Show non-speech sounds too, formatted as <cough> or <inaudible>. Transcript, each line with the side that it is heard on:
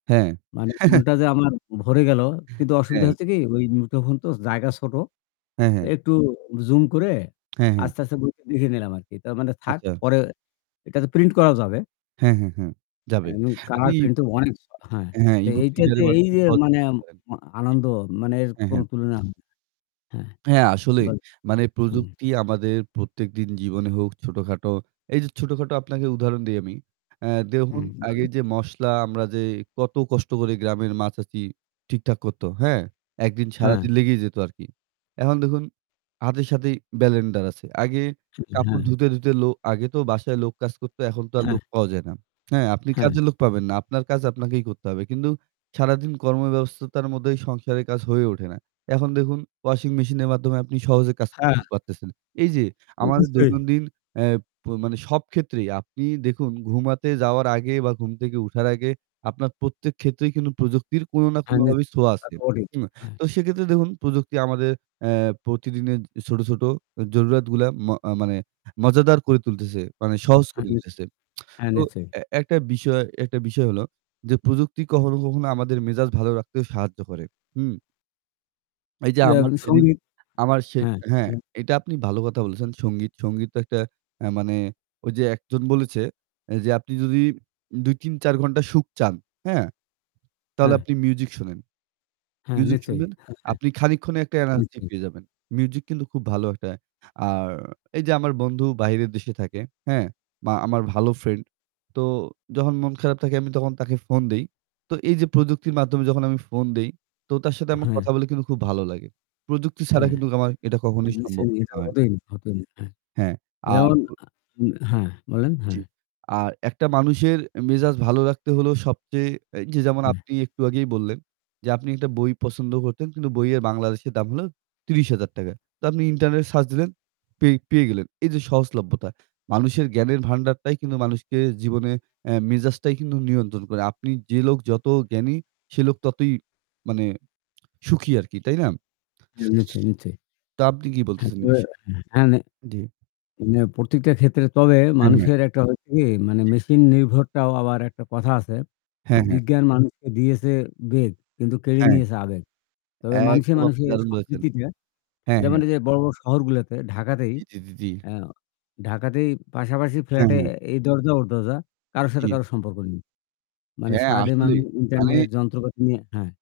right: হ্যাঁ।
left: মানে
right: <chuckles>
left: মনটা যে আমার ভরে গেল। কিন্তু অসুবিধা
right: হ্যাঁ।
left: হচ্ছে কি ওই মুঠোফোন তো জায়গা ছোট। তো
right: হ্যাঁ, হ্যাঁ।
left: একটু জুম করে
right: হ্যাঁ। হ্যাঁ।
left: আস্তে, আস্তে, বইটা দেখে নিলাম আরকি। তার মানে থাক
right: আচ্ছা।
left: পরে এটা তো প্রিন্ট করাও যাবে।
right: হ্যাঁ, হ্যাঁ, হ্যাঁ, যাবে।
left: এমন
right: আপনি
left: কালারপ্রিন্ট তো অনেক হ্যাঁ।
right: হ্যাঁ
left: তো
right: ইবুক
left: এইটাতে
right: রিডারের
left: এই
right: মাধ্যমে
left: যে
right: সহজে
left: মানে
right: পড়তে পারেন।
left: ম
right: জি,
left: আনন্দ মানে এর
right: হ্যাঁ,
left: কোন
right: হ্যাঁ।
left: তুলনা হয়না। হ্যাঁ।
right: হ্যাঁ, আসলেই।
left: বলেন।
right: মানে
left: হ্যাঁ।
right: প্রযুক্তি আমাদের প্রত্যেকদিন জীবনে হোক, ছোটখাটো। এই যে ছোটখাটো আপনাকে উদাহরণ দেই আমি। আ
left: হু,
right: দেখুন আগে
left: বলুন
right: যে মসলা আমরা যে কত কষ্ট করে গ্রামের মা-চাচি ঠিকঠাক করত। হ্যাঁ। একদিন
left: হ্যাঁ।
right: সারাদিন লেগেই যেত আরকি। এখন দেখুন হাতের সাথেই ব্লেন্ডার আছে। আগে কাপড়
left: হ্যাঁ।
right: ধুতে, ধুতে, লো আগে তো বাসায় লোক কাজ করতো, এখন তো আর
left: হ্যাঁ।
right: লোক পাওয়া যায় না। হ্যাঁ আপনি
left: হ্যাঁ।
right: কাজের লোক পাবেন না। আপনার কাজ আপনাকেই করতে হবে। কিন্তু সারাদিন কর্মব্যবস্থার মধ্যে এই সংসারের কাজ হয়ে ওঠে না। এখন দেখুন ওয়াশিং মেশিন এর মাধ্যমে আপনি সহজে কাজ
left: হ্যাঁ।
right: করতে পারতেছেন। এই যে আমাদের
left: নিশ্চই।
right: দৈনন্দিন অ্যা মানে সব ক্ষেত্রেই আপনি দেখুন ঘুমাতে যাওয়ার আগে বা ঘুম থেকে উঠার আগে। আপনার প্রত্যেক ক্ষেত্রেই কিন্তু প্রযুক্তির কোন না
left: হ্যাঁ
right: কোনভাবেই
left: নিশ্চয়।
right: ছোয়া
left: তা
right: আছে।
left: তো বটেই।
right: হুম, তো সেক্ষেত্রে দেখুন প্রযুক্তি আমাদের এ্যা প্রতিদিনের ছোট, ছোট, জরুরাতগুলা ম মানে মজাদার করে তুলতেছে। মানে সহজ
left: হ্যা,
right: করে
left: নিশ্চয়।
right: তুলতেছে। <tsk>
left: হ্যাঁ,
right: তো
left: নিশ্চয়।
right: এ একটা বিষয় একটা বিষয় হল যে প্রযুক্তি কখনো, কখনো আমাদের মেজাজ ভালো রাখতে সাহায্য করে। হুম। এই যে আমার
left: যেমন
right: সেদিন
left: সঙ্গীত
right: আমার সে
left: এ হ্যাঁ,
right: হ্যাঁ
left: বলেন।
right: এইটা আপনি ভালো কথা বলেছেন। সঙ্গীত, সঙ্গীত, একটা এ্যা মানে ওই যে একজন বলেছে এ্যা যে আপনি যদি ২-৩-৪ ঘণ্টা সুখ চান, হ্যাঁ। তাহলে
left: হ্যাঁ।
right: আপনি মিউজিক শোনেন।
left: হ্যাঁ
right: মিউজিক
left: নিশ্চয়ই।
right: শুনবেন।
left: <chuckles>
right: আপনি খানিকক্ষণ একটা এনার্জি
left: নিশ্চয়ই।
right: পেয়ে যাবেন। মিউজিক কিন্তু খুব ভালো একটা। আর এই যে আমার বন্ধু বাইরের দেশে থাকে। হ্যাঁ মা আমার ভালো ফ্রেন্ড। তো যখন মন খারাপ থাকে আমি তখন তাকে ফোন দেই। তো এইযে প্রযুক্তির মাধ্যমে যখন আমি ফোন দেই। তো তার সাথে আমার
left: হ্যাঁ।
right: কথা বলে খুব ভালো লাগে। প্রযুক্তি ছাড়া
left: হ্যাঁ।
right: কিন্তু আমার এটা
left: হ্যাঁ,
right: কখনোই
left: নিশ্চয়
right: সম্ভব হত না।
left: <unintelligible>
right: হ্যাঁ আর
left: যেমন হ্যাঁ, বলেন,
right: জি,
left: হ্যাঁ।
right: আর একটা মানুষের মেজাজ ভালো রাখতে হলো সবচেয়ে এই যে, যেমন
left: হু।
right: আপনি একটু আগেই বললেন, যে আপনি একটা বই পছন্দ করতেন। কিন্তু বইয়ের বাংলাদেশের দাম হলো ৳৩০,০০০ তো আপনি ইন্টারনেট সার্চ দিলেন, পে পেয়ে গেলেন। এই যে সহজলভ্যতা। মানুষের জ্ঞানের ভান্ডারটাই কিন্তু মানুষকে জীবনে এ্যা মেজাজটাই কিন্তু নিয়ন্ত্রণ করে। আপনি যে লোক যত জ্ঞানী সে লোক ততই মানে সুখী আরকি। তাই না?
left: হ্যাঁ নিশ্চই, নিশ্চয়ই।
right: তা আপনি কি বলতেছেন এ বিষয়ে?
left: <unintelligible> হ্যাঁ। নে
right: জ্বী।
left: হ্যাঁ, প্রত্যেকটা ক্ষেত্রে তবে
right: হ্যাঁ, হ্যাঁ।
left: মানুষের একটা হচ্ছে কি মানে
right: জি।
left: মেশিন নির্ভরটাও আবার একটা কথা আছে যে,
right: হ্যাঁ, হ্যাঁ।
left: "বিজ্ঞান মানুষকে দিয়েছে বেগ কিন্তু কেড়ে
right: হ্যাঁ।
left: নিয়েছে আবেগ" তবে মানুষে,
right: একদম, আপনি
left: মানুষে
right: দারুণ বলেছেন।
left: সম্প্রীতিটা
right: হ্যাঁ,
left: যেমন
right: হ্যাঁ।
left: এইযে বড়ো বড়ো শহরগুলোতে ঢাকাতেই
right: জি, জি, জি, জি।
left: এ্যা ঢাকাতেই পাশাপাশি
right: হ্যাঁ,
left: ফ্ল্যাটে
right: হ্যাঁ।
left: এই দরজা ওর দরজা, কারোর সাথে
right: জ্বী।
left: কারো সম্পর্ক নেই। মানে
right: হ্যাঁ
left: সারাদিন
right: আসলেই।
left: মানুষ
right: মানে
left: ইন্টারনেট যন্ত্রপাতি নিয়ে হ্যাঁ।